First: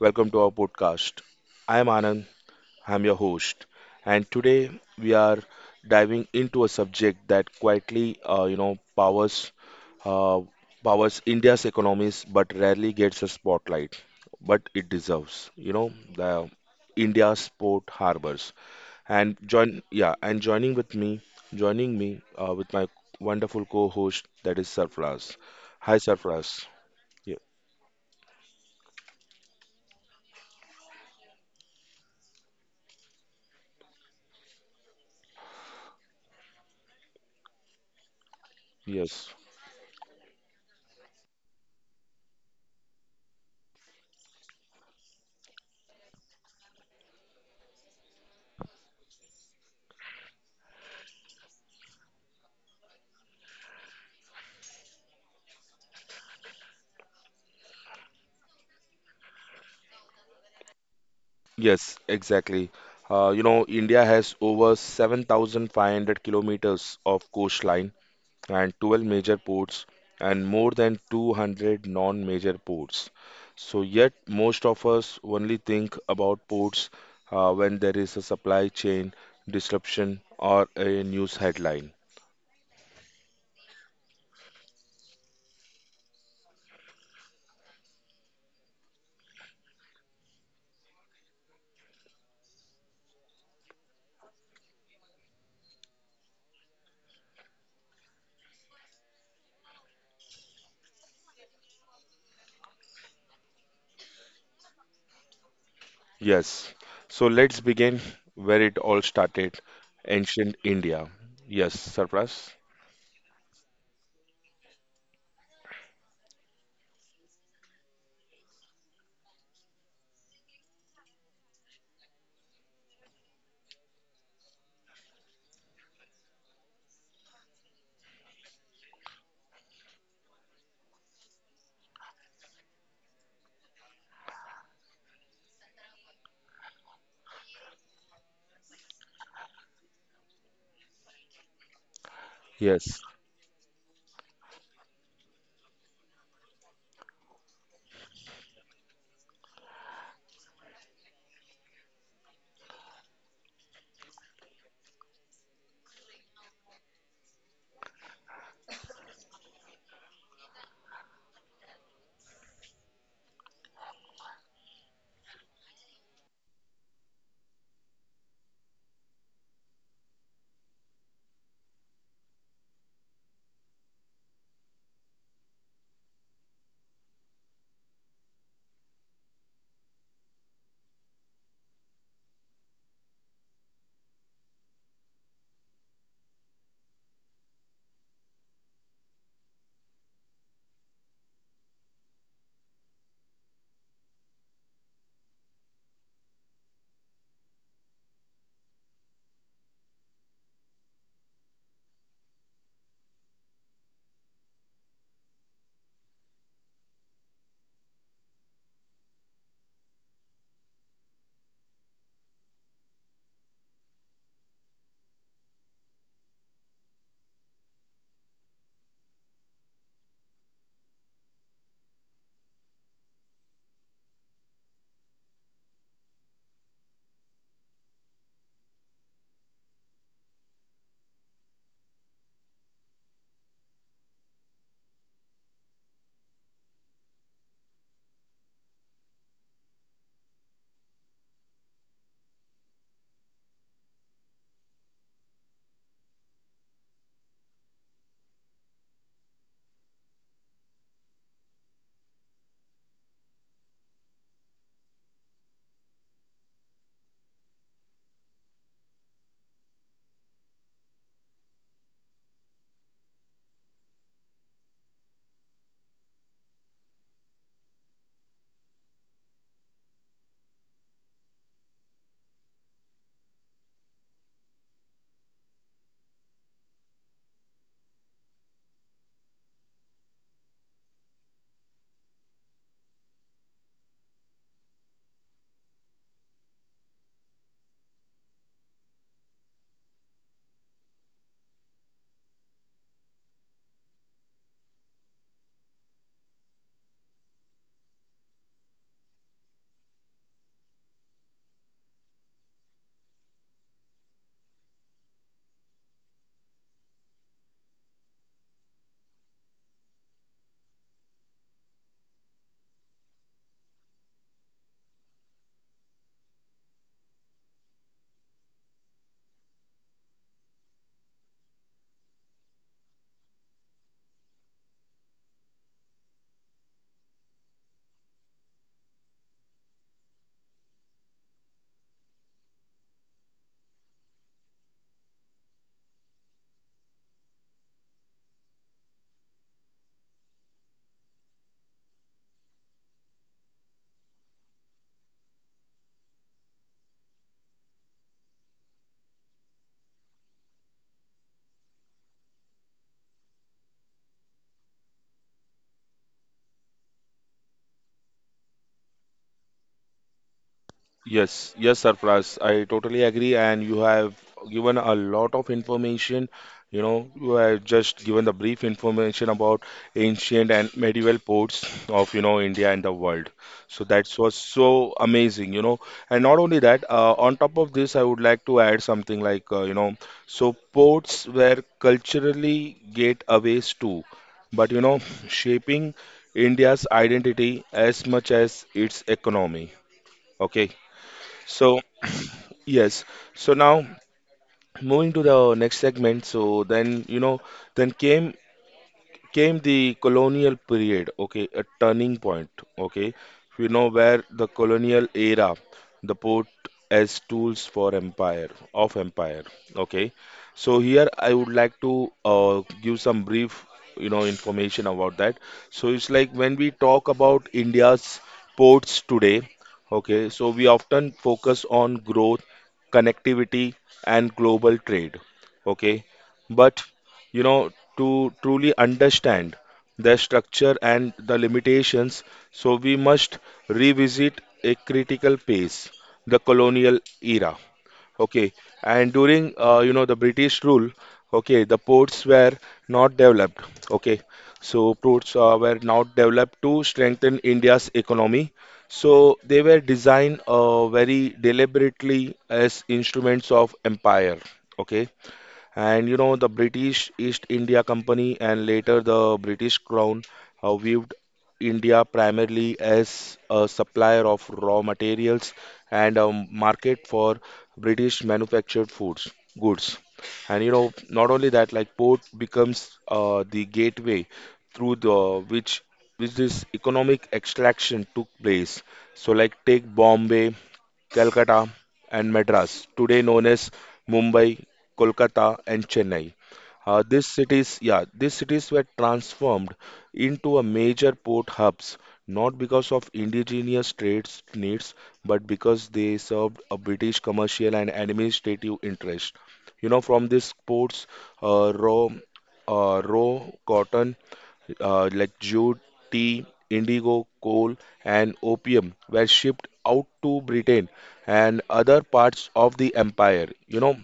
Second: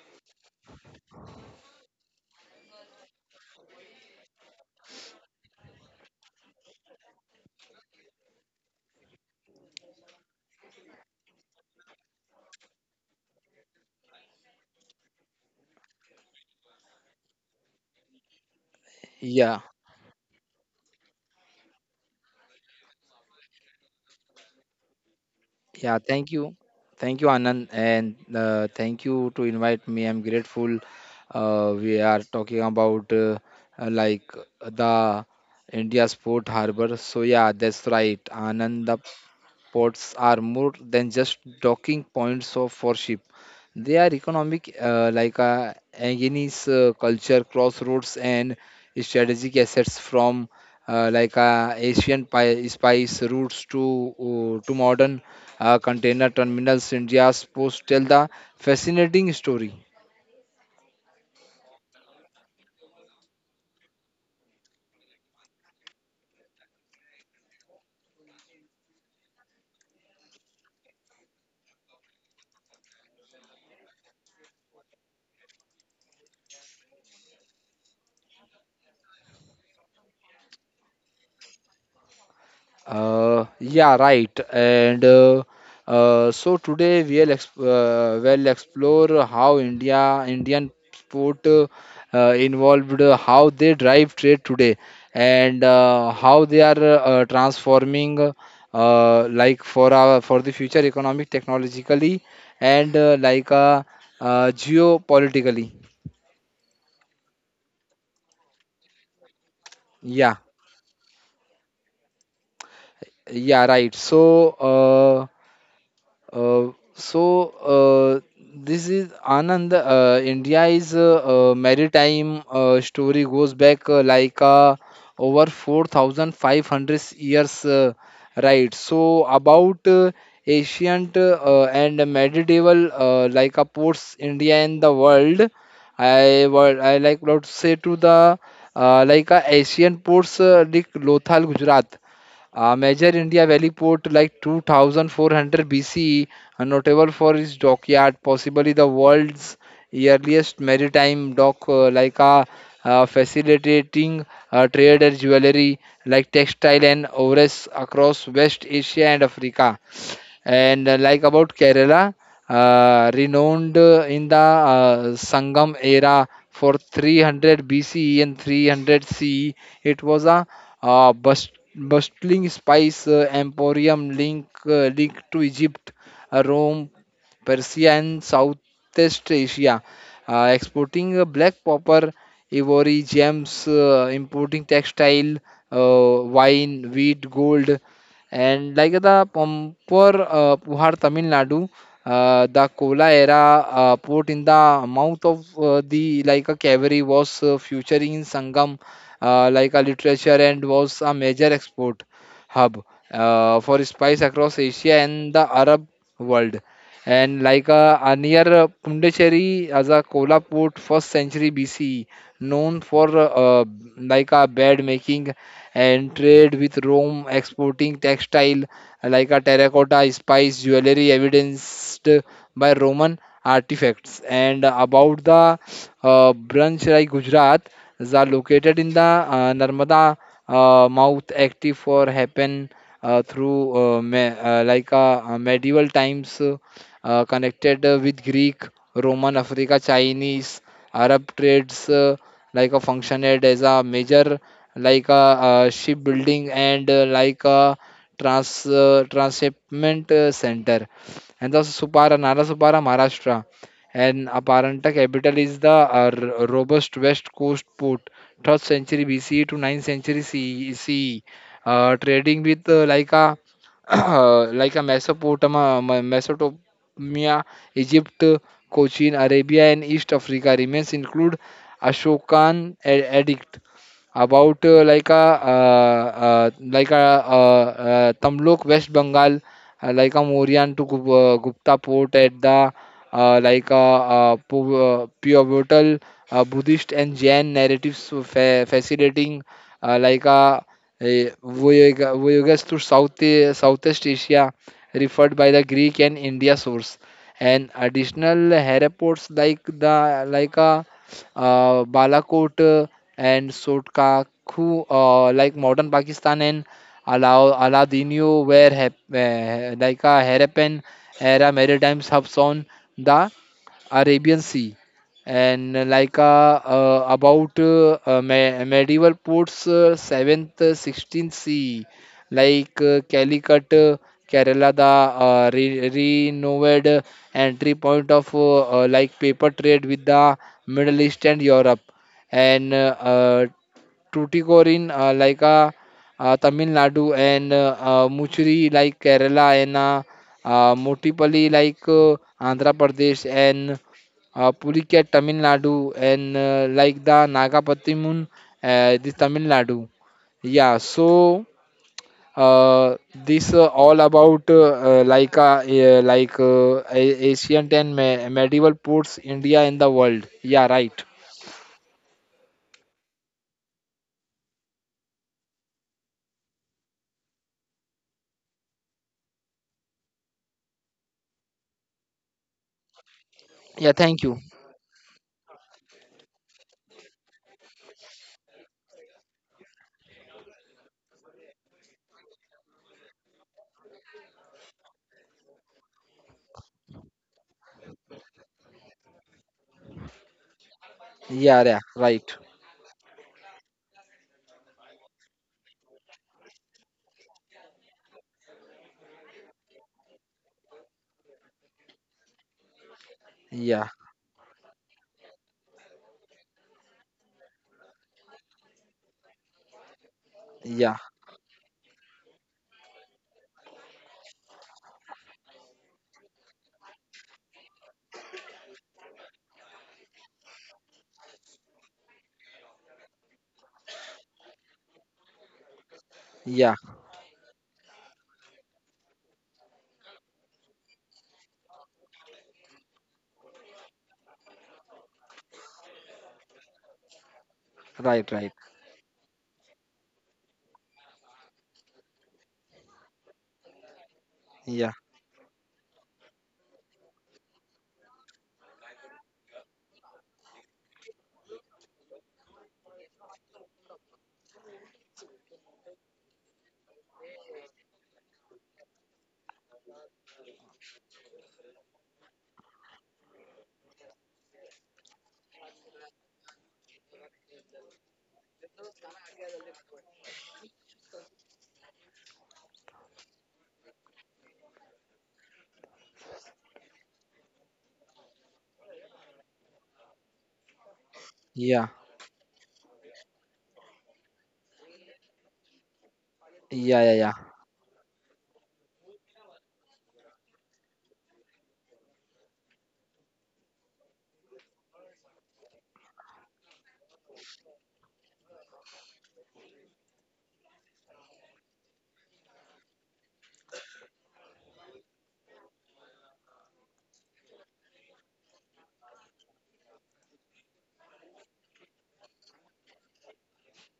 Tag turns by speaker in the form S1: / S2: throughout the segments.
S1: Welcome to our podcast. I am Anand, I'm your host, and today we are diving into a subject that quietly, powers uh, powers India's economies, but rarely gets a spotlight. But it deserves, you know, the India's port harbors. And
S2: Yeah,
S1: join, yeah, and joining with me, joining me with my wonderful co-host, that is Sarfraz. Hi,
S2: yeah, Thank you,
S1: Sarfraz.
S2: thank you,
S1: Ye-
S2: Anand, and thank you to invite me. I'm grateful. We are talking about uh, like the India Sport Harbor. So yeah, that's right, Anand.
S1: yes.
S2: Ports are more than just docking points for ship. They are economic, Agnes culture, crossroads, and strategic assets from Asian spice routes to modern container terminals. India's ports tell the fascinating story.
S1: Yes, exactly. India has over 7,500 kilometers of coastline and 12 major ports and more than 200 non-major ports. So yet most of us only think about ports when there is a supply chain disruption or a news headline.
S2: Yeah, right. And so today we'll explore how Indian sport involved, how they drive trade today, and how they are transforming, for the future economic, technologically, and geopolitically.
S1: Yes. So let's begin where it all started,
S2: Yeah,
S1: ancient India. Yes, Sarfraz?
S2: yeah, right. So. Uh, so uh, this is Anand. India is maritime story goes back over 4,500 years, right? So about ancient and medieval ports India and the world. I what I like what to say to the Asian ports like Lothal, Gujarat. A
S1: Yes.
S2: major India Valley port like 2,400 BCE, and notable for its dockyard, possibly the world's earliest maritime dock, like a facilitating trade and jewelry, like textile and ores across West Asia and Africa. And about Kerala, renowned in the Sangam era for 300 BCE and 300 CE. It was a bustling spice emporium linked to Egypt, Rome, Persia, and Southeast Asia, exporting black copper, ivory, gems, importing textile, wine, wheat, gold, and like the Puhar, Tamil Nadu, the Kola era port in the mouth of the like a cavalry, was featuring in Sangam like a literature and was a major export hub for spice across Asia and the Arab world. And like a near Pundacheri as a Kola port, first century BCE, known for like a bed making and trade with Rome, exporting textile like a terracotta, spice, jewelry, evidenced by Roman artifacts. And about the branch like Gujarat, is are located in the Narmada mouth, active for happen through me, like medieval times, connected with Greek, Roman, Africa, Chinese, Arab trades, like a functioned as a major, like a shipbuilding and like a trans transshipment center. And the Supara, Maharashtra. And Aparanta capital is the robust west coast port, 3rd century BCE to 9th century CE, trading with like a Mesopotamia, Media, Egypt, Cochin, Arabia, and East Africa. Remains include Ashokan addict. About like a Tamlok, West Bengal, like a Mauryan to Gupta port at the pivotal Buddhist and Jain narratives, fascinating like a voyages to Southeast Asia referred by the Greek and India source. And additional herapods like the like a Balakot and Sotkaku, like modern Pakistan and Alao Aladino, where hap- like a Harapan era maritimes hubs on the Arabian Sea, and about medieval ports, 7th, 16th sea, Calicut, Kerala, the renewed entry point of paper trade with the Middle East and Europe, and Tuticorin, Tamil Nadu, and Muchiri, like Kerala, and Motipalli, like Andhra Pradesh, and Pulikat, Tamil Nadu, and the Nagapattimun, this Tamil Nadu. Yeah, so this all about ancient and medieval ports India in the world. Yeah, right.
S1: Yes, yes, Sarfraz, I totally agree, and you have given a lot of information. You know, you have just given the brief information about ancient and medieval ports of, you know, India and the world. So
S2: Yeah,
S1: that
S2: thank
S1: was
S2: you.
S1: so amazing, you know. And not only that, on top of this, I would like to add something like, ports were culturally gateways too, but, you know, shaping India's identity as much as its economy. Okay.
S2: Yeah,
S1: So,
S2: yeah, right.
S1: yes. So now moving to the next segment. So then, you know, then came the colonial period, okay, a turning point, okay. We know,
S2: Yeah.
S1: where the colonial era, the port as tools for empire, of empire, okay. So
S2: Yeah,
S1: here I would like to give some brief, you know, information about that. So it's like, when we talk about India's ports today, okay, so we often focus on growth, connectivity, and global trade, okay.
S2: yeah,
S1: But you know, to truly understand their structure and the limitations, so we must revisit a critical phase, the colonial era.
S2: right,
S1: Okay,
S2: right.
S1: and during you know, the British rule, okay, the ports were not developed. Okay,
S2: Yeah,
S1: so ports were not developed to strengthen India's economy, so they were designed very deliberately as instruments of empire, okay. And you know, the British East India Company and later the British Crown viewed India primarily as a supplier of raw materials and a market for British manufactured foods goods. And you know, not only that, like port becomes the gateway through the which this economic extraction took place. So like take Bombay, Calcutta,
S2: yeah,
S1: and Madras, today known as Mumbai, Kolkata, and Chennai.
S2: yeah, yeah, yeah.
S1: These cities were transformed into a major port hubs, not because of indigenous trades needs, but because they served a British commercial and administrative interest. You know, from these ports, uh, raw, raw cotton, like jute, tea, indigo, coal, and opium were shipped out to Britain and other parts of the empire. You know,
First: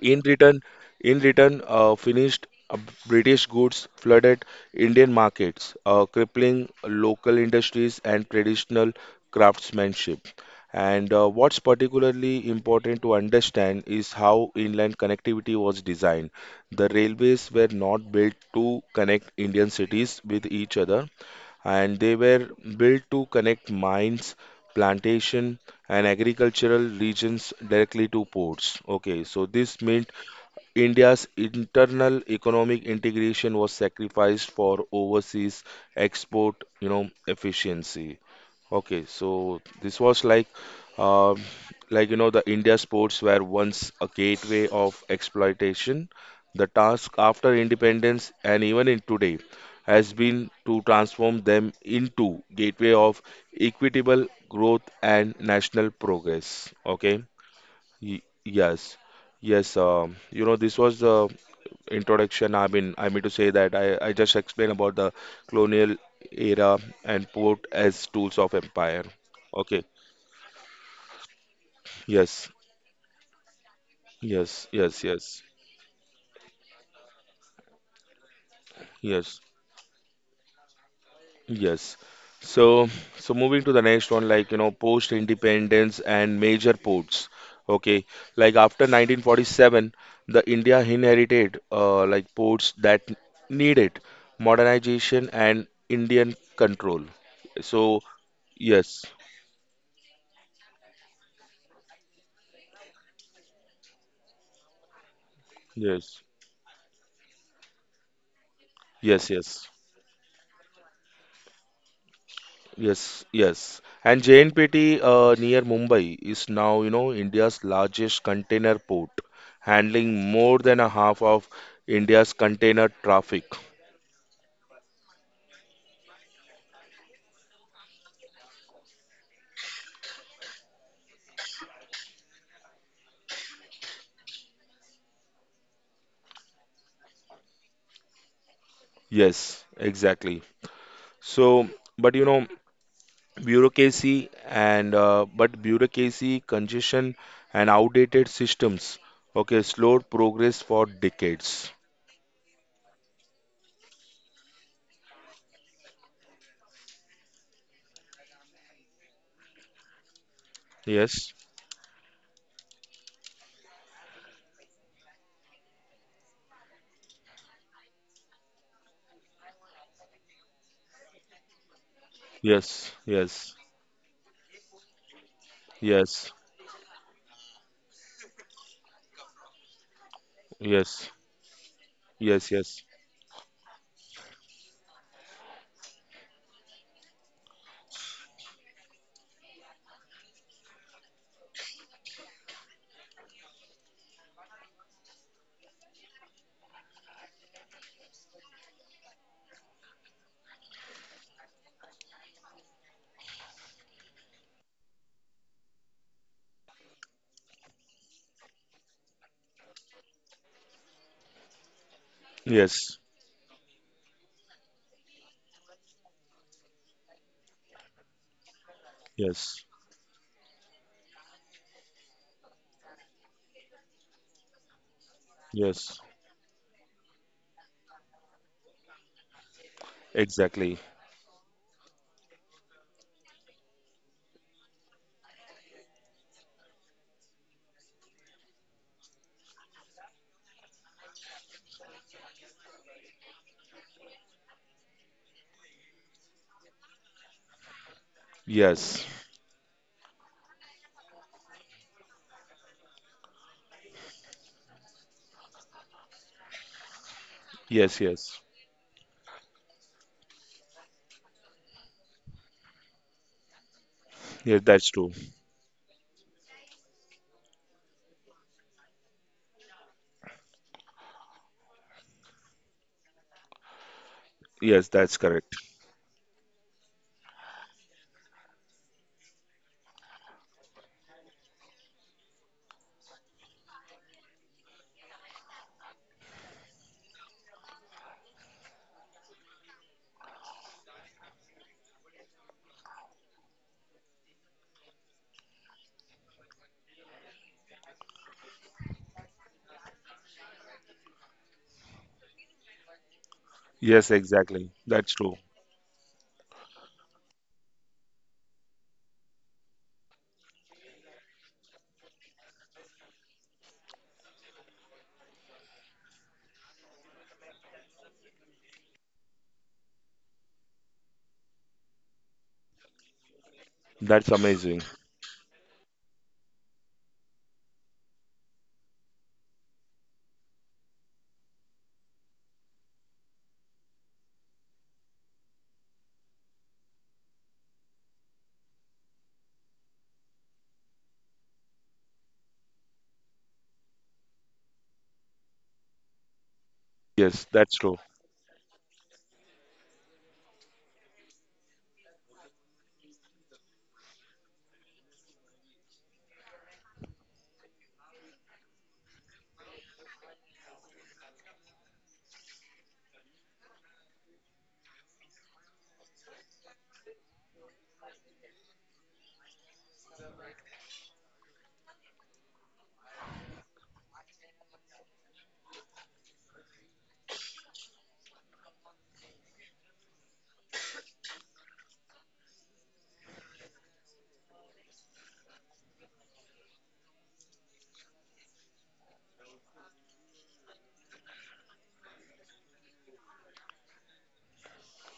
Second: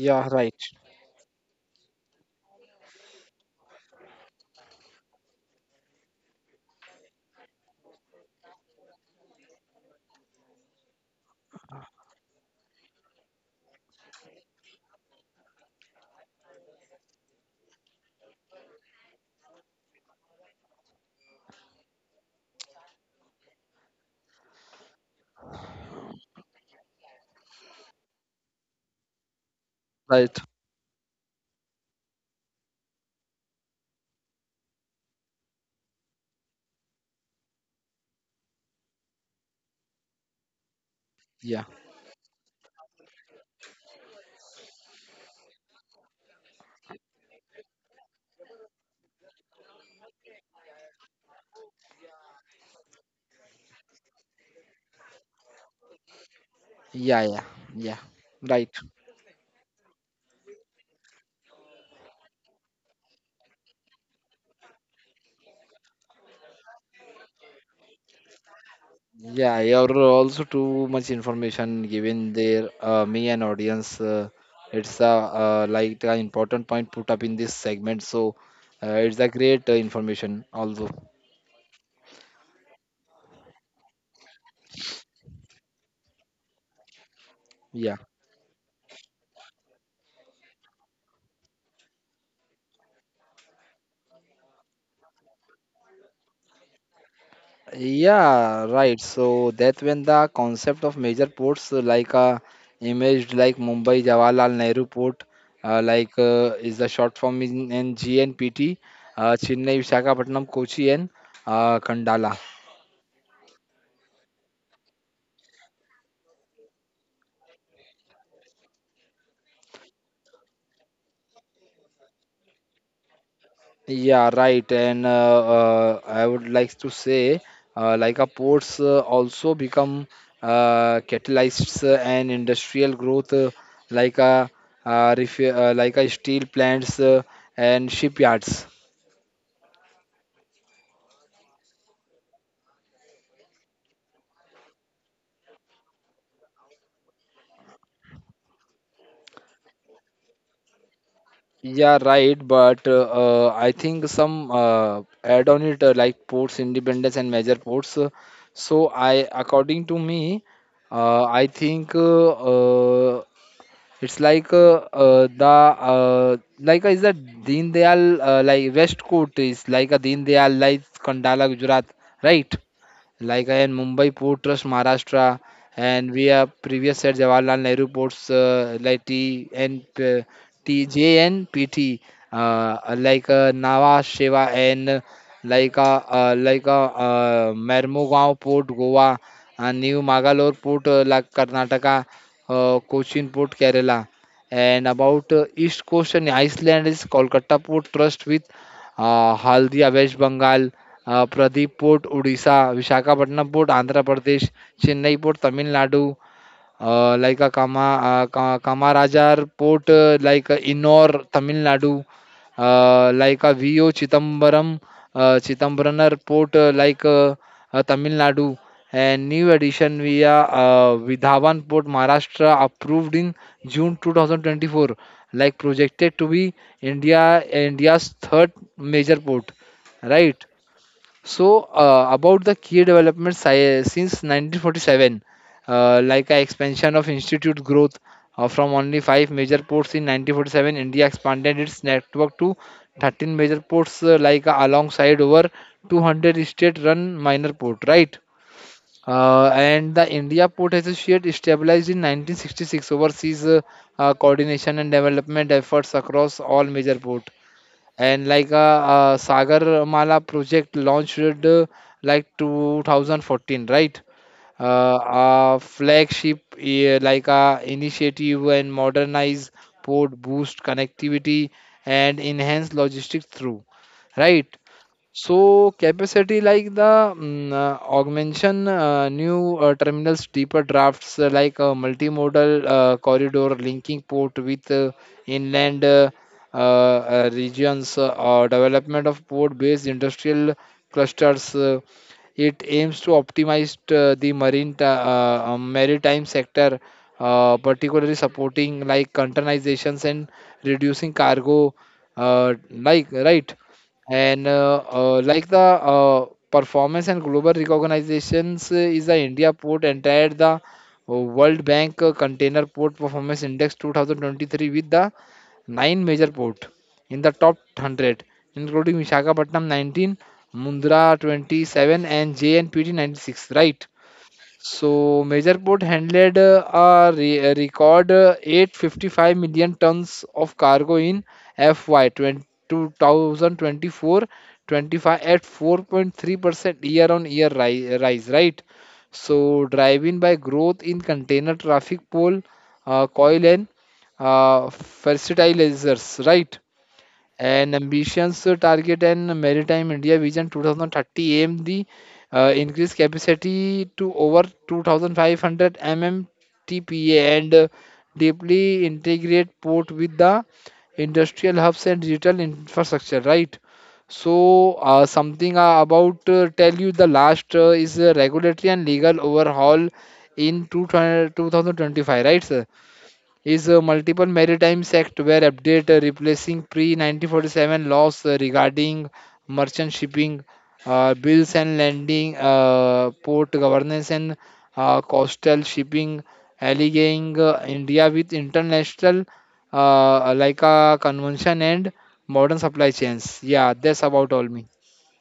S1: in
S2: right,
S1: return, in return, finished British goods flooded Indian markets, crippling local industries and traditional craftsmanship. And what's particularly important to understand is how inland connectivity was designed. The railways were not built to connect Indian cities with each other, and they were built to connect mines, plantation, and agricultural regions directly to ports. Okay, so this meant
S2: right.
S1: India's internal economic integration was sacrificed for overseas export, you know, efficiency. Okay, so this was like, um
S2: Yeah,
S1: like you know, the India sports were once a gateway of exploitation. The task after independence and even in today has been to transform them into gateway of equitable growth and national progress.
S2: yeah,
S1: Okay.
S2: yeah, yeah,
S1: Y-
S2: right.
S1: Yes, yes. You know, this was the introduction. I mean to say that I just explained about the colonial era and port as tools of empire.
S2: Yeah,
S1: Okay.
S2: you're also too much information given
S1: Yes,
S2: there. Me and audience,
S1: yes,
S2: it's
S1: yes,
S2: a
S1: yes,
S2: like an important point put up in this segment. So it's a
S1: yes.
S2: great information also.
S1: Yes. So, so moving to the next one, like, you know, post-independence and major ports.
S2: Yeah.
S1: Okay. Like after 1947, the India inherited like ports that needed modernization and Indian control. So,
S2: Yeah, right.
S1: yes,
S2: So that when the concept of major ports imaged like Mumbai Jawaharlal Nehru Port,
S1: yes,
S2: is the short form in GNPT,
S1: yes, yes.
S2: Chennai, Visakhapatnam, Kochi, and Kandala.
S1: Yes, yes. And JNPT near Mumbai is now, you know, India's largest container port, handling more than a half of India's container traffic.
S2: Yeah, right. And I would like to say like a ports also become catalysts and industrial growth, like a ref- like a steel plants and shipyards.
S1: Yes, exactly. So, but you know, bureaucracy, congestion, and outdated systems, okay, slowed progress for decades.
S2: Yeah, right. But I think some add on it, ports independence and major ports. So I, according to me,
S1: Yes,
S2: I think uh, it's like the is that Deen Dayal, West Coast is like a Deen Dayal, like Kandala, Gujarat, right?
S1: yes,
S2: Like
S1: yes,
S2: in Mumbai Port Trust, Maharashtra, and we
S1: yes,
S2: have previous said Jawaharlal Nehru ports, T and
S1: yes,
S2: TJNPT,
S1: yes, yes,
S2: Nhava Sheva, and like a Mermugao Port, Goa, and New Magalore Port, Karnataka, Cochin Port, Kerala. And about East Coast and Iceland is Kolkata Port Trust with Haldia, West Bengal, Pradeep Port, Odisha, Visakhapatnam Port, Andhra Pradesh, Chennai Port, Tamil Nadu, Kamarajar Port, like a Innor, Tamil Nadu,
S1: yes,
S2: uh, like a VO Chittambaram, uh, Chittambaram Port, Tamil Nadu, and new
S1: yes,
S2: addition via Vidhavan Port, Maharashtra, approved in June 2024, like
S1: yes.
S2: projected to be India's third major port, right?
S1: Exactly.
S2: So about the key developments since 1947, like a expansion of institute growth from only 5 major ports in 1947. India expanded its network to 13 major ports, alongside over 200 state-run minor port, right?
S1: Yes.
S2: And the India Port Associate established in 1966 overseas coordination and development efforts across all major port.
S1: Yes,
S2: And
S1: yes.
S2: like a Sagar Mala project launched 2014, right?
S1: Yes, that's true.
S2: A flagship like a initiative and modernize port, boost connectivity, and enhance logistics through, right?
S1: Yes, that's correct.
S2: So capacity like the augmentation, new terminals, deeper drafts, like a multimodal corridor linking port with inland regions, or development of port-based industrial clusters. It aims to optimize the maritime sector, particularly supporting like containerizations and reducing cargo, right.
S1: Yes,
S2: And
S1: exactly. That's true.
S2: the performance and global recognitions is the India port entered the World Bank Container Port Performance Index 2023 with the 9 major port in the top 100, including Visakhapatnam 19, Mundra 27, and JNPT 96. Right?
S1: That's amazing.
S2: So major port handled a record 855 million tons of cargo in FY 20 2024-25 at 4.3% year-on-year rise, right? So driven by growth in container traffic, coal, coil, and fertilizers, right?
S1: Yes,
S2: And
S1: that's true.
S2: ambitions target and maritime India Vision 2030 aim the increased capacity to over 2500 mmtpa, and deeply integrate port with the industrial hubs and digital infrastructure, right. So something about tell you the last is a regulatory and legal overhaul in 2025, right, sir. Is a multiple maritime act were update, replacing pre-1947 laws regarding merchant shipping, bills and landing, port governance, and coastal shipping, allying India with international like a convention and modern supply chains. Yeah, that's about all me.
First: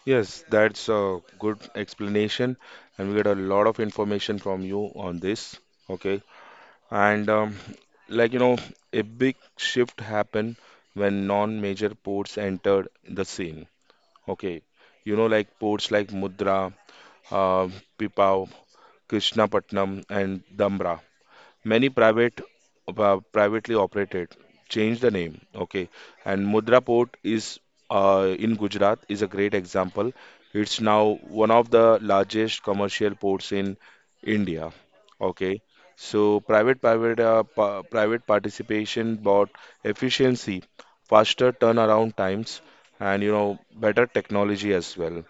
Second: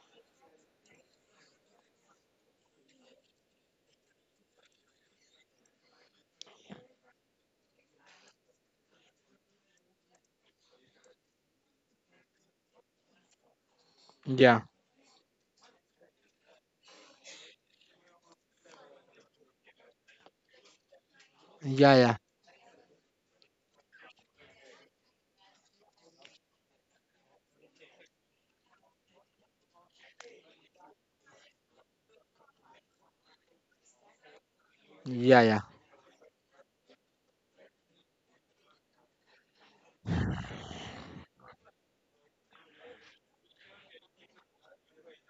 S1: Yes, that's a good explanation, and we get a lot of information from you on this. Okay, and like you know, a big shift happened when non-major ports entered the scene.
S2: Yeah,
S1: Okay, you know, like ports like Mudra, uh, Pipavav, Krishnapatnam, and Dhamra. Many
S2: yeah, yeah,
S1: private privately operated, change the name. Okay, and Mudra Port is in Gujarat, is a great example. It's now one of the largest commercial ports in India.
S2: yeah,
S1: Okay, so private participation brought efficiency, faster turnaround times, and you know, better technology as well.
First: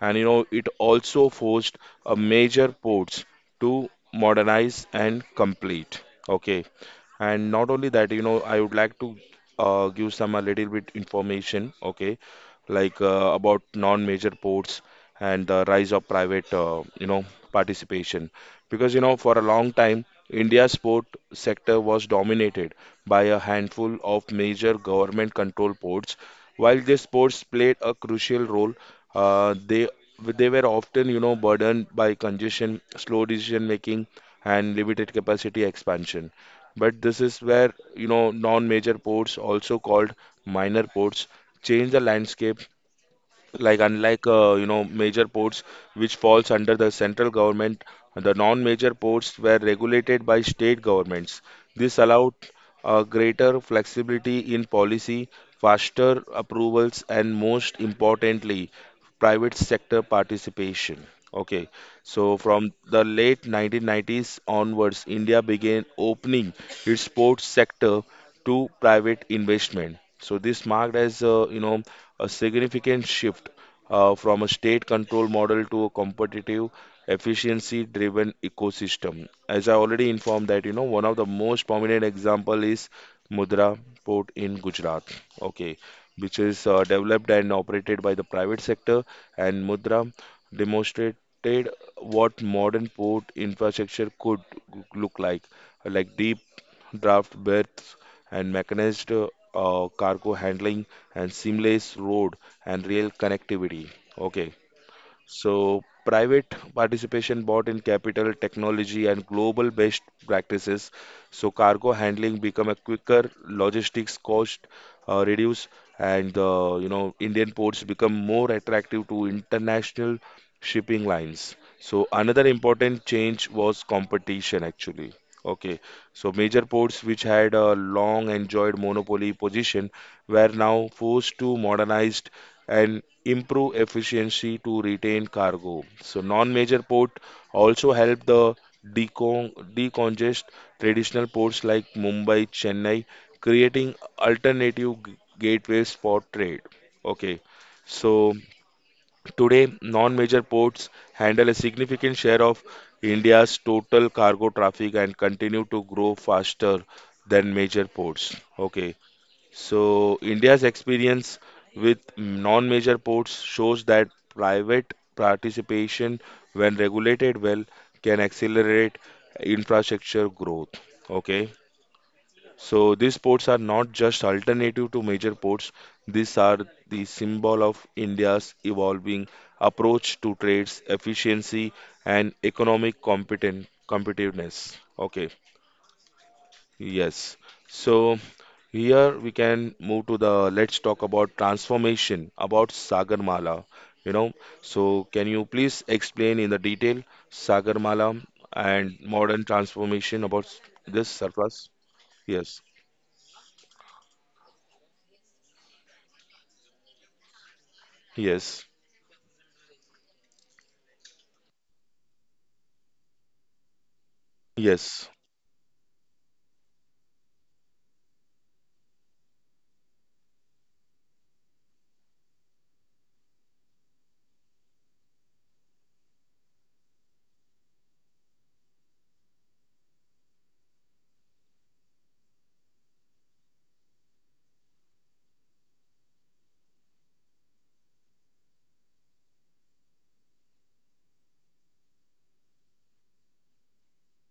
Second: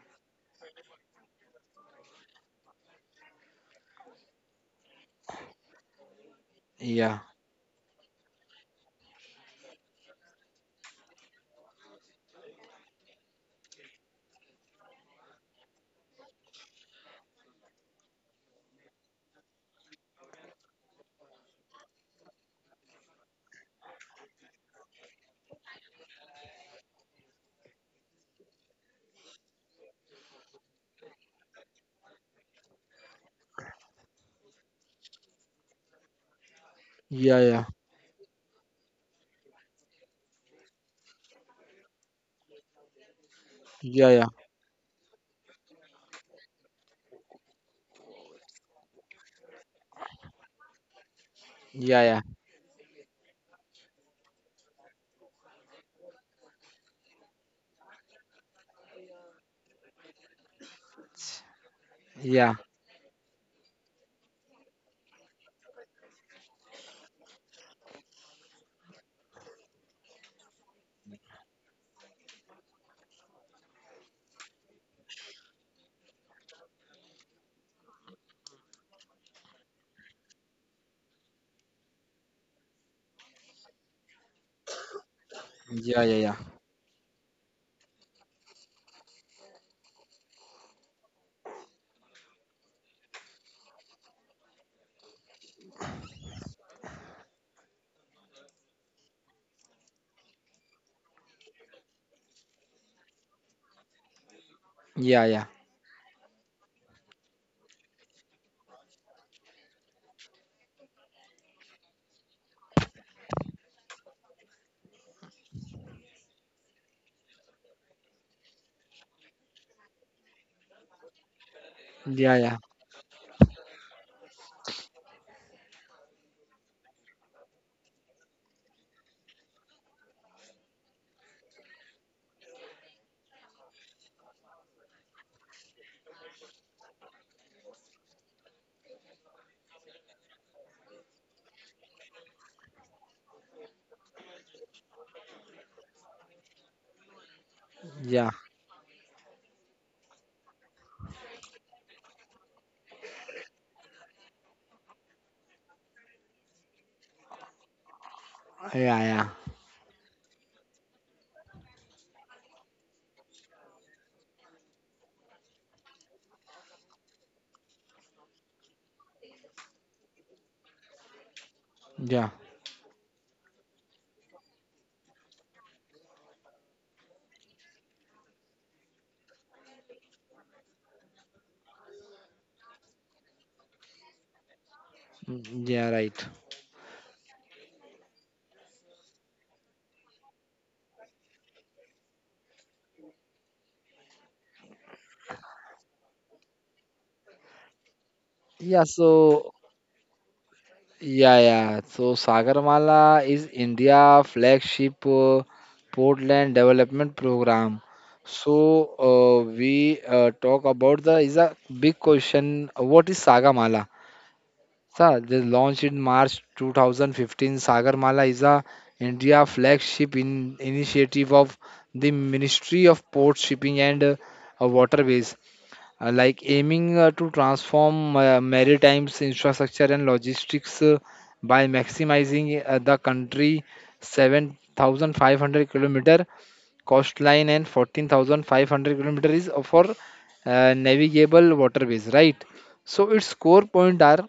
S1: And you know, it also forced a major ports to modernize and complete. Okay,
S2: yeah,
S1: and not only that, you know, I would like to give some a little bit information, okay, like about non-major ports and the rise of private, you know, participation. Because, you know, for a long time, India's port sector was dominated by a handful of major government-controlled ports. While these ports played a crucial role, they they were often, you know, burdened by congestion, slow decision making, and limited capacity expansion. But this
S2: yeah,
S1: is
S2: yeah,
S1: where, you know, non-major ports, also called minor ports, change the landscape. Like,
S2: yeah,
S1: unlike
S2: yeah,
S1: you know, major ports, which falls under the central government, the non-major ports were regulated by state governments. This
S2: yeah, yeah,
S1: allowed greater flexibility in policy, faster approvals, and most importantly, private sector participation. Okay,
S2: yeah, yeah,
S1: so
S2: yeah,
S1: from the late 1990s onwards, india began opening its port sector to private investment. So this marked as a, you know, a significant shift from a state control model to a competitive, efficiency driven ecosystem. As I already informed that you know, one of the most prominent example is Mudra Port in Gujarat. Okay,
S2: yeah, yeah,
S1: which is developed and operated by the private sector, and Mudra demonstrated what modern port infrastructure could look like deep draft berths and mechanized cargo handling and seamless road and rail connectivity. Okay,
S2: yeah,
S1: so private participation bought in capital, technology, and global best practices. So cargo handling become a quicker, logistics cost reduce, and the you know, Indian ports become more attractive to international shipping lines. So,
S2: yeah,
S1: another
S2: yeah.
S1: important change was competition actually. Okay, so major ports, which had a long enjoyed monopoly position, were now forced to modernize and improve efficiency to retain cargo. So non-major port also help the decongest traditional ports like Mumbai, Chennai, creating alternative gateways for trade. Okay.
S2: Yeah,
S1: So today, non-major ports handle a significant share of India's total cargo traffic and continue to grow faster than major ports. Okay.
S2: yeah, yeah,
S1: So India's experience with non major ports shows that private participation, when regulated well, can accelerate infrastructure growth. Okay,
S2: yeah,
S1: so these ports are not just alternative to major ports, these are the symbol of India's evolving approach to trades, efficiency, and economic competen competitiveness. Okay.
S2: mm, yeah, right.
S1: Yes. So here we can move to the, let's talk about transformation about Sagarmala. You know, so can you please explain in the detail Sagarmala
S2: Yeah,
S1: and modern
S2: so
S1: transformation about this,
S2: yeah,
S1: Sarfraz?
S2: yeah. So
S1: Yes.
S2: Sagarmala is India flagship Portland development program. So
S1: Yes.
S2: we talk about the is a big question. What is Sagarmala?
S1: Yes.
S2: Sir, they launched in March 2015. Sagarmala is a India flagship in initiative of the Ministry of Port Shipping and Waterways, aiming to transform maritime infrastructure and logistics by maximizing the country 7,500 kilometer coastline and 14,500 kilometer is for navigable waterways, right. So its core point are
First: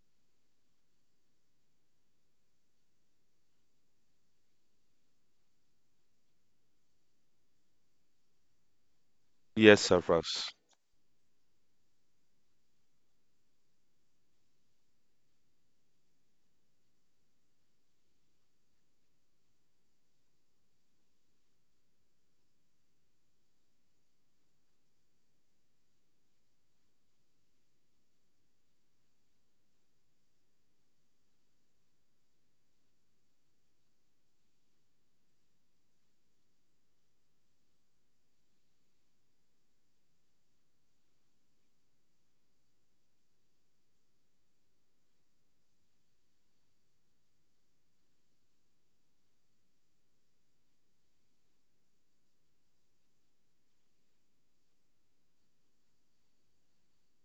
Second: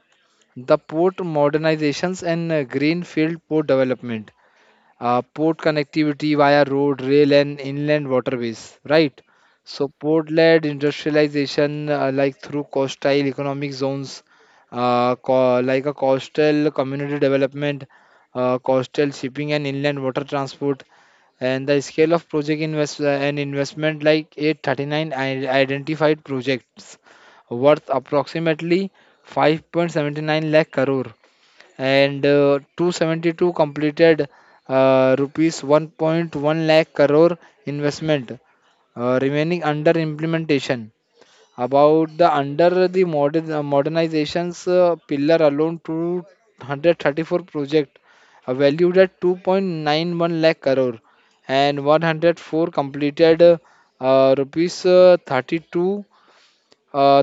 S2: the port modernizations and greenfield port development, port connectivity via road, rail, and inland waterways, right?
S1: Yes,
S2: So
S1: Sarfraz.
S2: port-led industrialization, through coastal economic zones, co- like a coastal community development, coastal shipping and inland water transport, and the scale of project investment like 839 identified projects worth approximately 5.79 lakh crore and 272 completed, rupees 1.1 lakh crore investment remaining under implementation. About the under the modern modernizations pillar alone, 234 project valued at 2.91 lakh crore, and 104 completed, rupees 32,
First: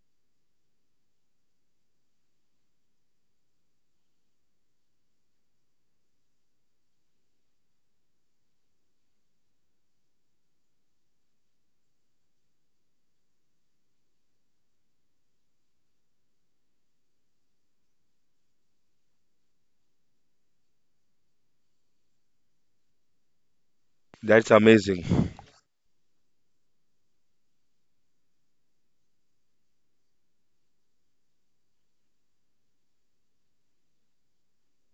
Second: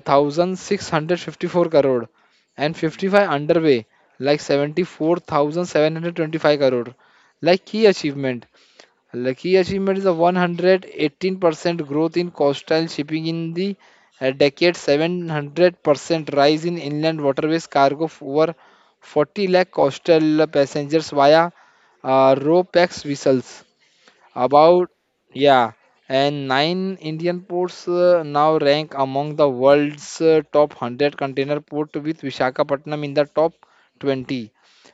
S2: 1,654 crore, and 55 underway, like 74,725 crore. Like key achievement like key achievement is a 118% growth in coastal shipping in the decade, 700% rise in inland waterways cargo over 40 lakh coastal passengers via ropex vessels.
S1: That's
S2: About,
S1: amazing.
S2: yeah, and nine Indian ports now rank among the world's top 100 container port, with Visakhapatnam in the top 20.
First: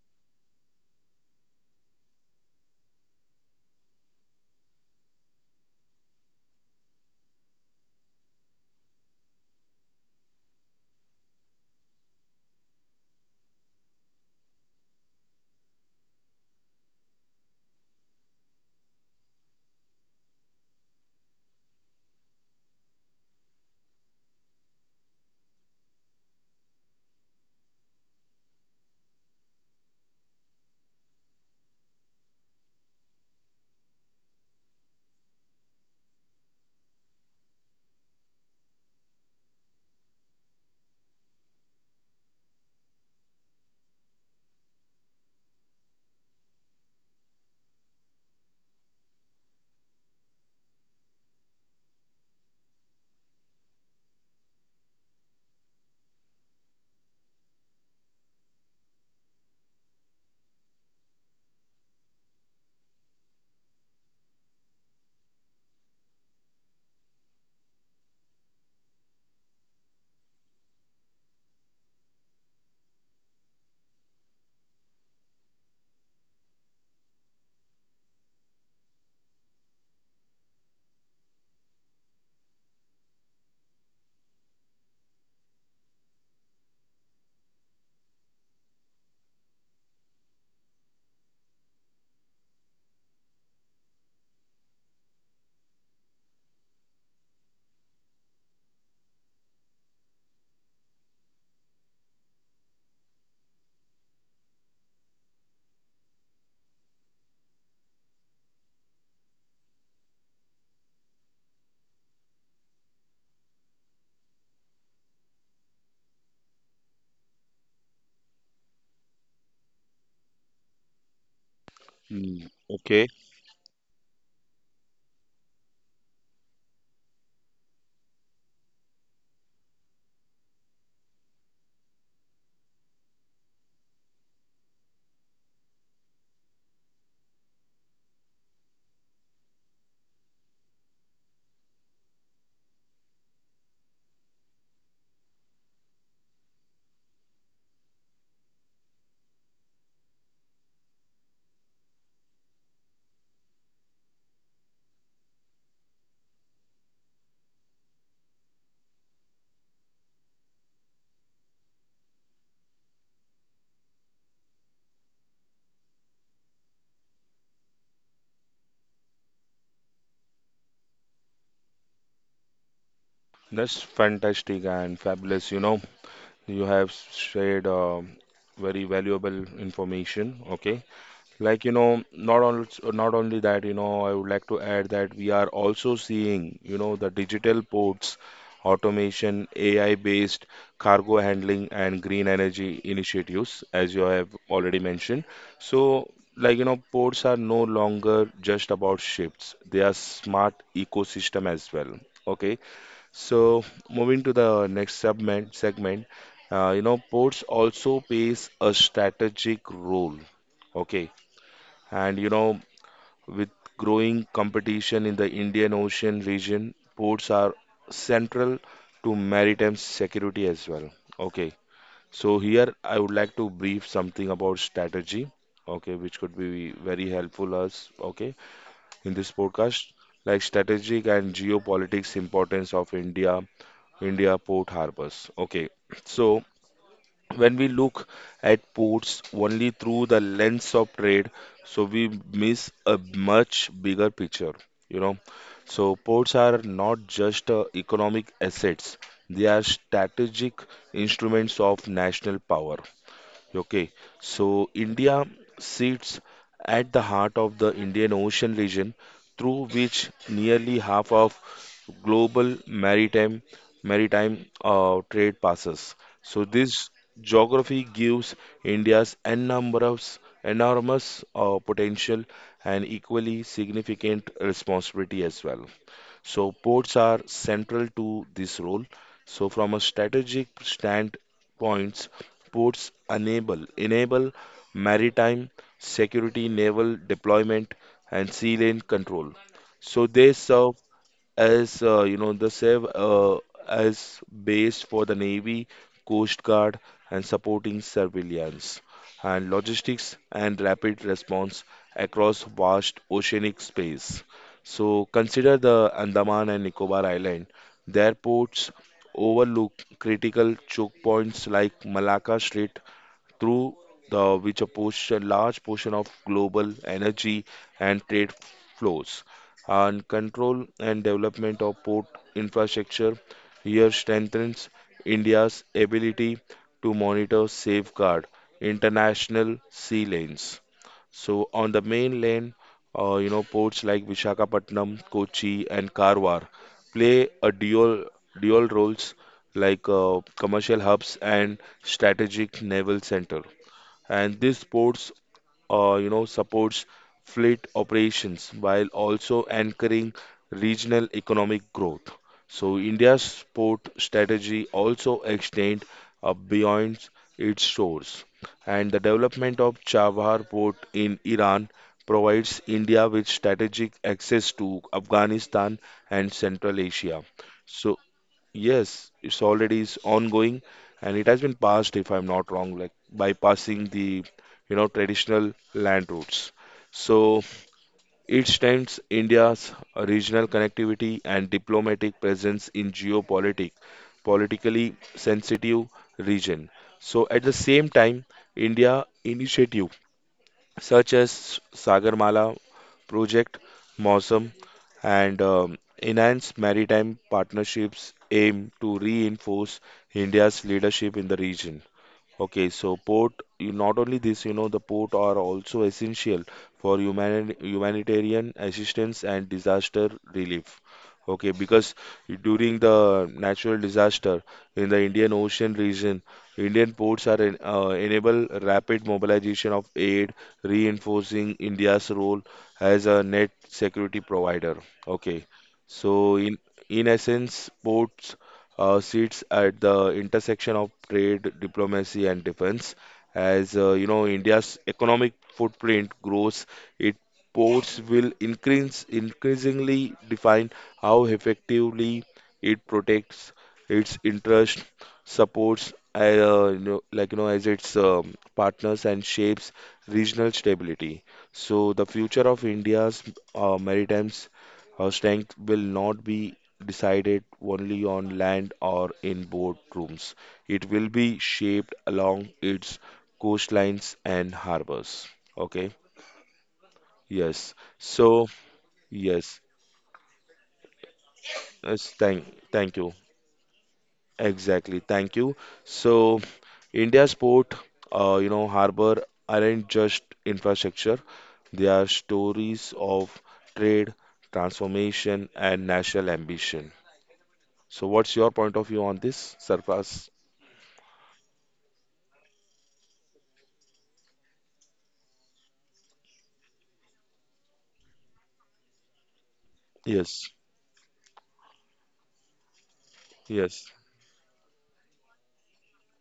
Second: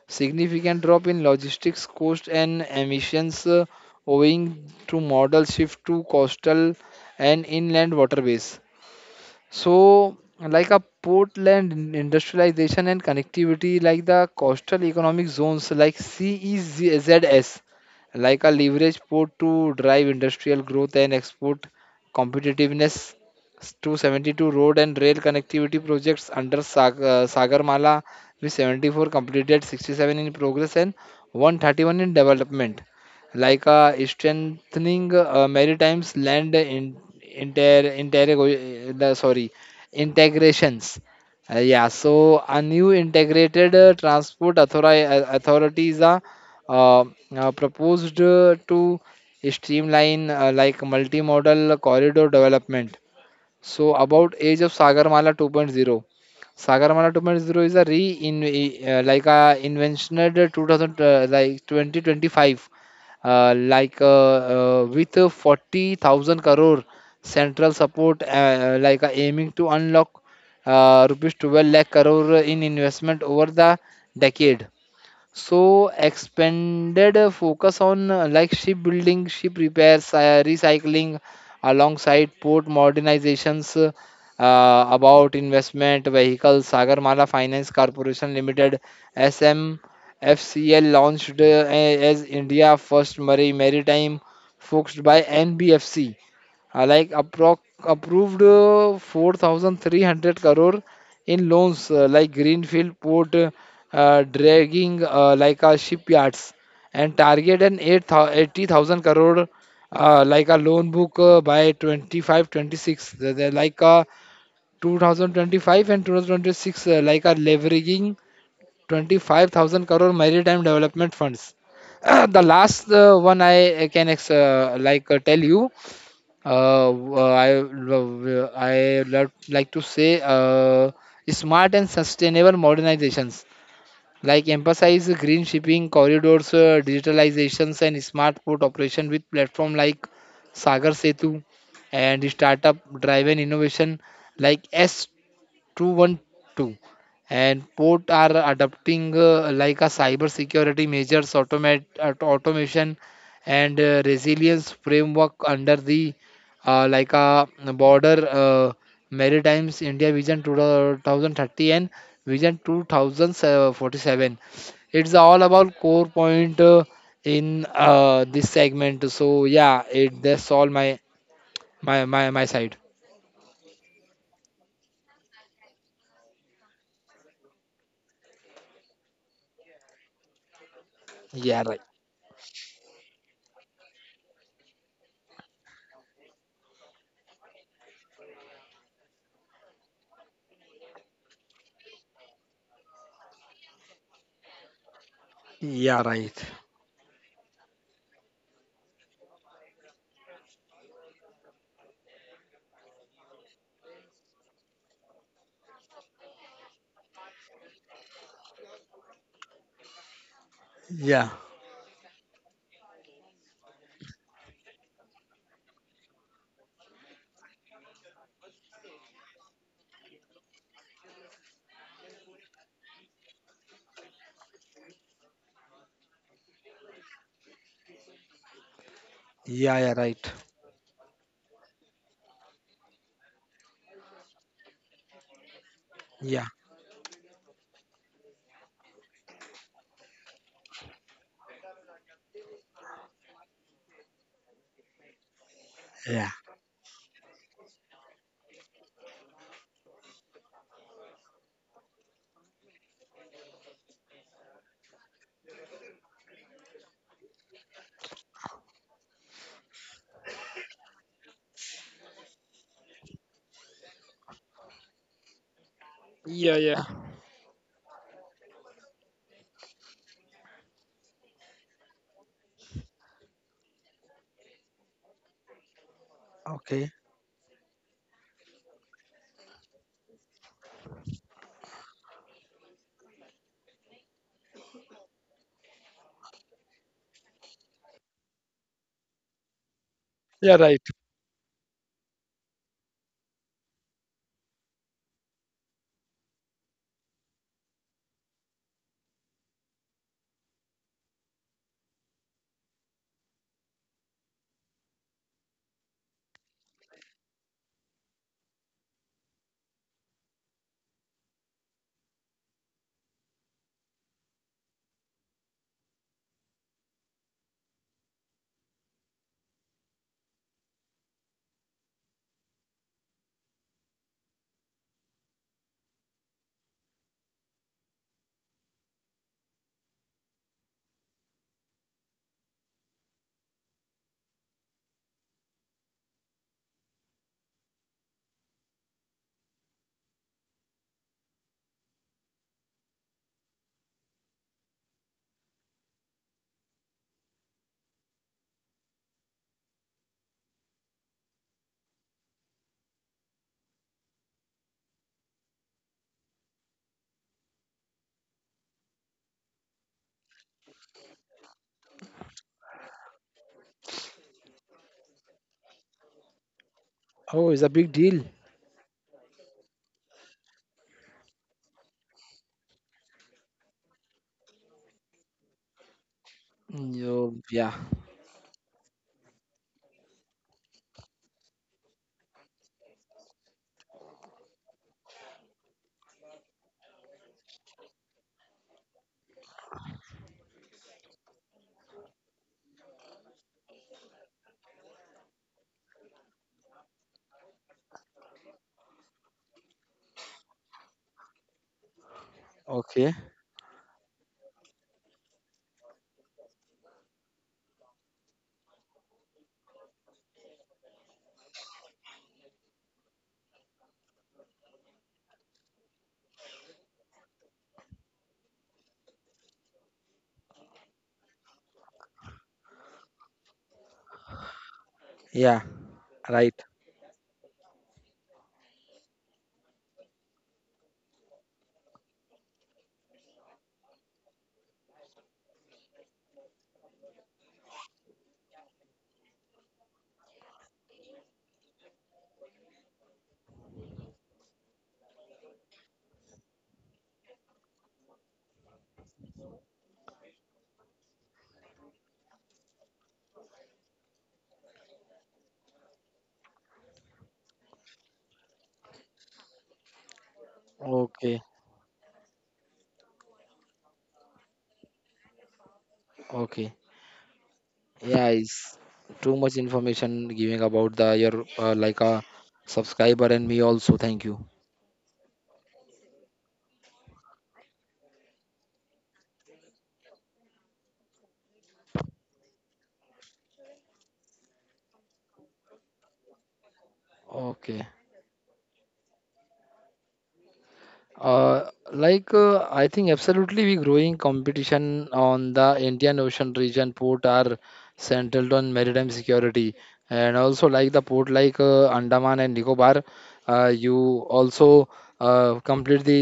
S2: Significant drop in logistics cost and emissions, owing to modal shift to coastal and inland waterways. So, like a portland industrialization and connectivity, like the coastal economic zones, like CEZS, like a leverage port to drive industrial growth and export competitiveness. 272 road and rail connectivity projects under Sagarmala, with 74 completed, 67 in progress, and 131 in development, like strengthening maritime's land in inter, intergo- the, sorry integrations. Yeah, so a new integrated authority is uh, proposed to streamline, like, multimodal corridor development. So, about age of Sagarmala 2.0. Sagarmala 2.0 is a re in like a inventioned 2000, like 2025, with a 40,000 crore central support, aiming to unlock rupees 12 lakh crore in investment over the decade. So expanded focus on, like, shipbuilding, ship repairs, recycling, alongside port modernizations. About investment vehicles, Sagarmala Finance Corporation Limited (SMFCL) launched as India first maritime focused by NBFC. Uh, like appro- Approved 4,300 crore in loans, like Greenfield Port. Dragging, like a shipyards, and target an 80,000 crore like a loan book by 25 26. They're like a 2025 and 2026, like a, leveraging 25,000 crore maritime development funds. The
S1: Hmm.
S2: last
S1: Okay,
S2: one I can tell you, uh, uh, I like to say, smart and sustainable modernizations, like, emphasize green shipping corridors, digitalizations, and smart port operation with platform like Sagar Setu, and startup driven innovation like S 212. And port are adopting, like a, cyber security measures, automation, and resilience framework under the like a border maritimes india vision 2030 and vision 2047. It's all about core point in this segment. So yeah, it that's all my my side.
S1: that's fantastic and fabulous. You know, you have shared very valuable information. Okay,
S2: Yeah,
S1: like, you
S2: right.
S1: know, not only that, you know, I would like to add that we are also seeing, you know, the digital ports, automation, AI-based cargo handling and green energy initiatives, as you have already mentioned. So,
S2: Yeah, right.
S1: like, you know, ports are no longer just about ships. They are smart ecosystem as well. Okay. So, moving to the next segment, you know, ports also plays a strategic role. Okay,
S2: Yeah.
S1: and you know, with growing competition in the Indian Ocean region, ports are central to maritime security as well. Okay, so here I would like to brief something about strategy, okay, which could be very helpful us, okay, in this
S2: Yeah,
S1: podcast,
S2: yeah, right.
S1: like strategic and geopolitics importance of India port harbors. Okay, so
S2: Yeah.
S1: when we look at ports only through the lens of trade, so we miss a much bigger picture, you know. So
S2: Yeah.
S1: ports are not just economic assets, they are strategic instruments of national power. Okay, so India sits at the heart of the Indian Ocean region, through which nearly half of global maritime trade passes. So
S2: Yeah, yeah.
S1: this geography gives India's enormous potential and equally significant responsibility as well. So
S2: Okay.
S1: ports are central to this role. So from a strategic stand points, ports enable maritime security, naval deployment, and sea lane control. So they
S2: Yeah,
S1: serve
S2: right.
S1: as uh, you know the SEV uh, as base for the Navy, Coast Guard, and supporting surveillance and logistics and rapid response across vast oceanic space. So consider the Andaman and Nicobar Island. Their ports overlook critical choke points like Malacca Strait through the which a portion, large portion of global energy and trade flows, and control and development of port infrastructure here strengthens India's ability to monitor safeguard international sea lanes. So on the mainland, you know, ports like Visakhapatnam, Kochi, and Karwar play a dual roles, like commercial hubs and strategic naval center, and this sports you know, supports fleet operations while also anchoring regional economic growth. So India's sport strategy also extend beyond its shores, and the development of Chabahar port in Iran provides India with strategic access to Afghanistan and Central Asia.
S2: Oh, it's a big
S1: So
S2: deal.
S1: yes, it's already is ongoing, and it has been passed, if I'm not wrong, like bypassing the, you know, traditional land routes.
S2: Yo,
S1: So
S2: yeah.
S1: it strengthens India's regional connectivity and diplomatic presence in politically sensitive region. So at the same time, India initiative such as Sagarmala Project, MOSM, and enhance maritime partnerships, aim to reinforce India's leadership in the region. Okay, so
S2: Okay.
S1: port, not only this, you know, the port are also essential for humanitarian assistance and disaster relief. Okay, because during the natural disaster in the Indian Ocean region, Indian ports are enable rapid mobilization of aid, reinforcing India's role as a net security provider. Okay,
S2: Yeah,
S1: so
S2: right.
S1: in essence, ports sits at the intersection of trade, diplomacy, and defense. As you know, India's economic footprint grows, its ports will increase increasingly define how effectively it protects its interest, supports, as its partners, and shapes regional stability. So the future of India's maritime strength will not be decided only on land or in boardrooms. It will be
S2: Okay.
S1: shaped along its coastlines and harbors. Okay.
S2: Okay.
S1: Yes.
S2: Yeah,
S1: So,
S2: it's too much
S1: yes.
S2: information giving about the your like
S1: Yes,
S2: a
S1: thank, thank you.
S2: subscriber and me also. Thank you.
S1: Exactly. Thank you. So, India's port, you know, harbor aren't just infrastructure. They are stories of trade, transformation, and national ambition.
S2: Okay.
S1: So, what's your point of view on this, Sarfraz?
S2: I think absolutely we growing competition on the Indian Ocean region, port are centered on maritime security, and
S1: Yes.
S2: also like the port, like Andaman and Nicobar,
S1: Yes.
S2: you also complete the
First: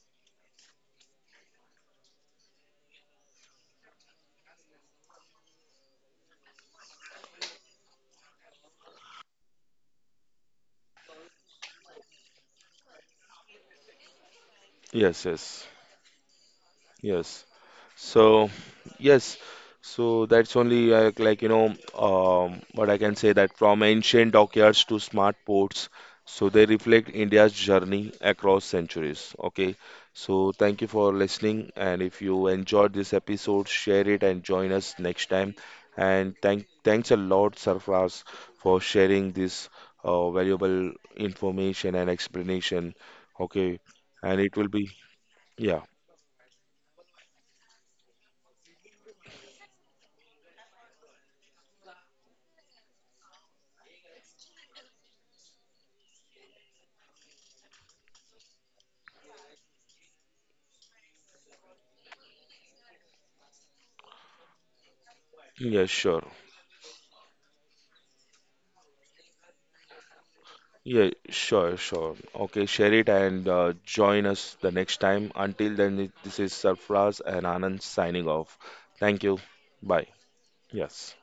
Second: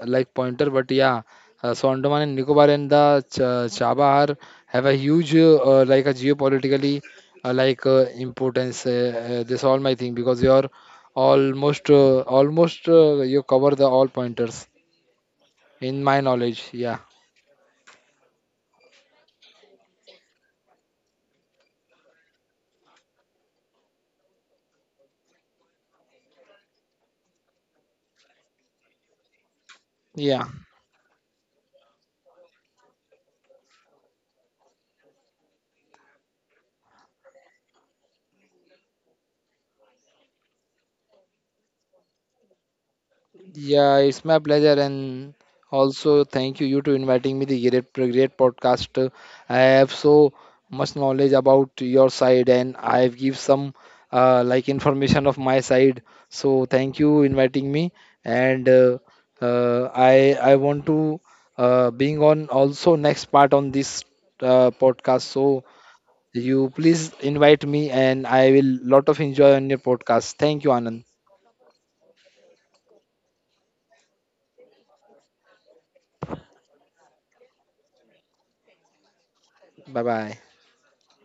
S2: like pointer. But yeah, so Andaman and Nicobar and the Ch Chabar have a huge like a geopolitically importance. This all my thing because your almost, almost you cover the all pointers
S1: Yes, yes,
S2: in my knowledge. Yeah,
S1: yes. So, yes, so that's only what I can say that from ancient dockyards to smart ports, so they reflect India's journey across centuries. Okay,
S2: yeah,
S1: so thank you for listening, and if you enjoyed this episode, share it and join us next time. And thanks a lot, Sarfraz, for sharing this valuable information and explanation. Okay,
S2: yeah. It's my
S1: and it will
S2: pleasure,
S1: be
S2: and
S1: yeah.
S2: also thank you to inviting me the great, great podcast. I have so much knowledge about your side, and I have give some like information of my side. So thank you inviting me, and I want to being on also next part on this podcast. So
S1: Yeah, sure.
S2: you please invite me, and I will lot of enjoy on your podcast. Thank you, Anand.
S1: Yeah, sure. Okay, share it and join us the next time. Until then, this is Sarfraz and Anand signing off. Thank you.
S2: Bye
S1: Bye.
S2: bye.
S1: Yes.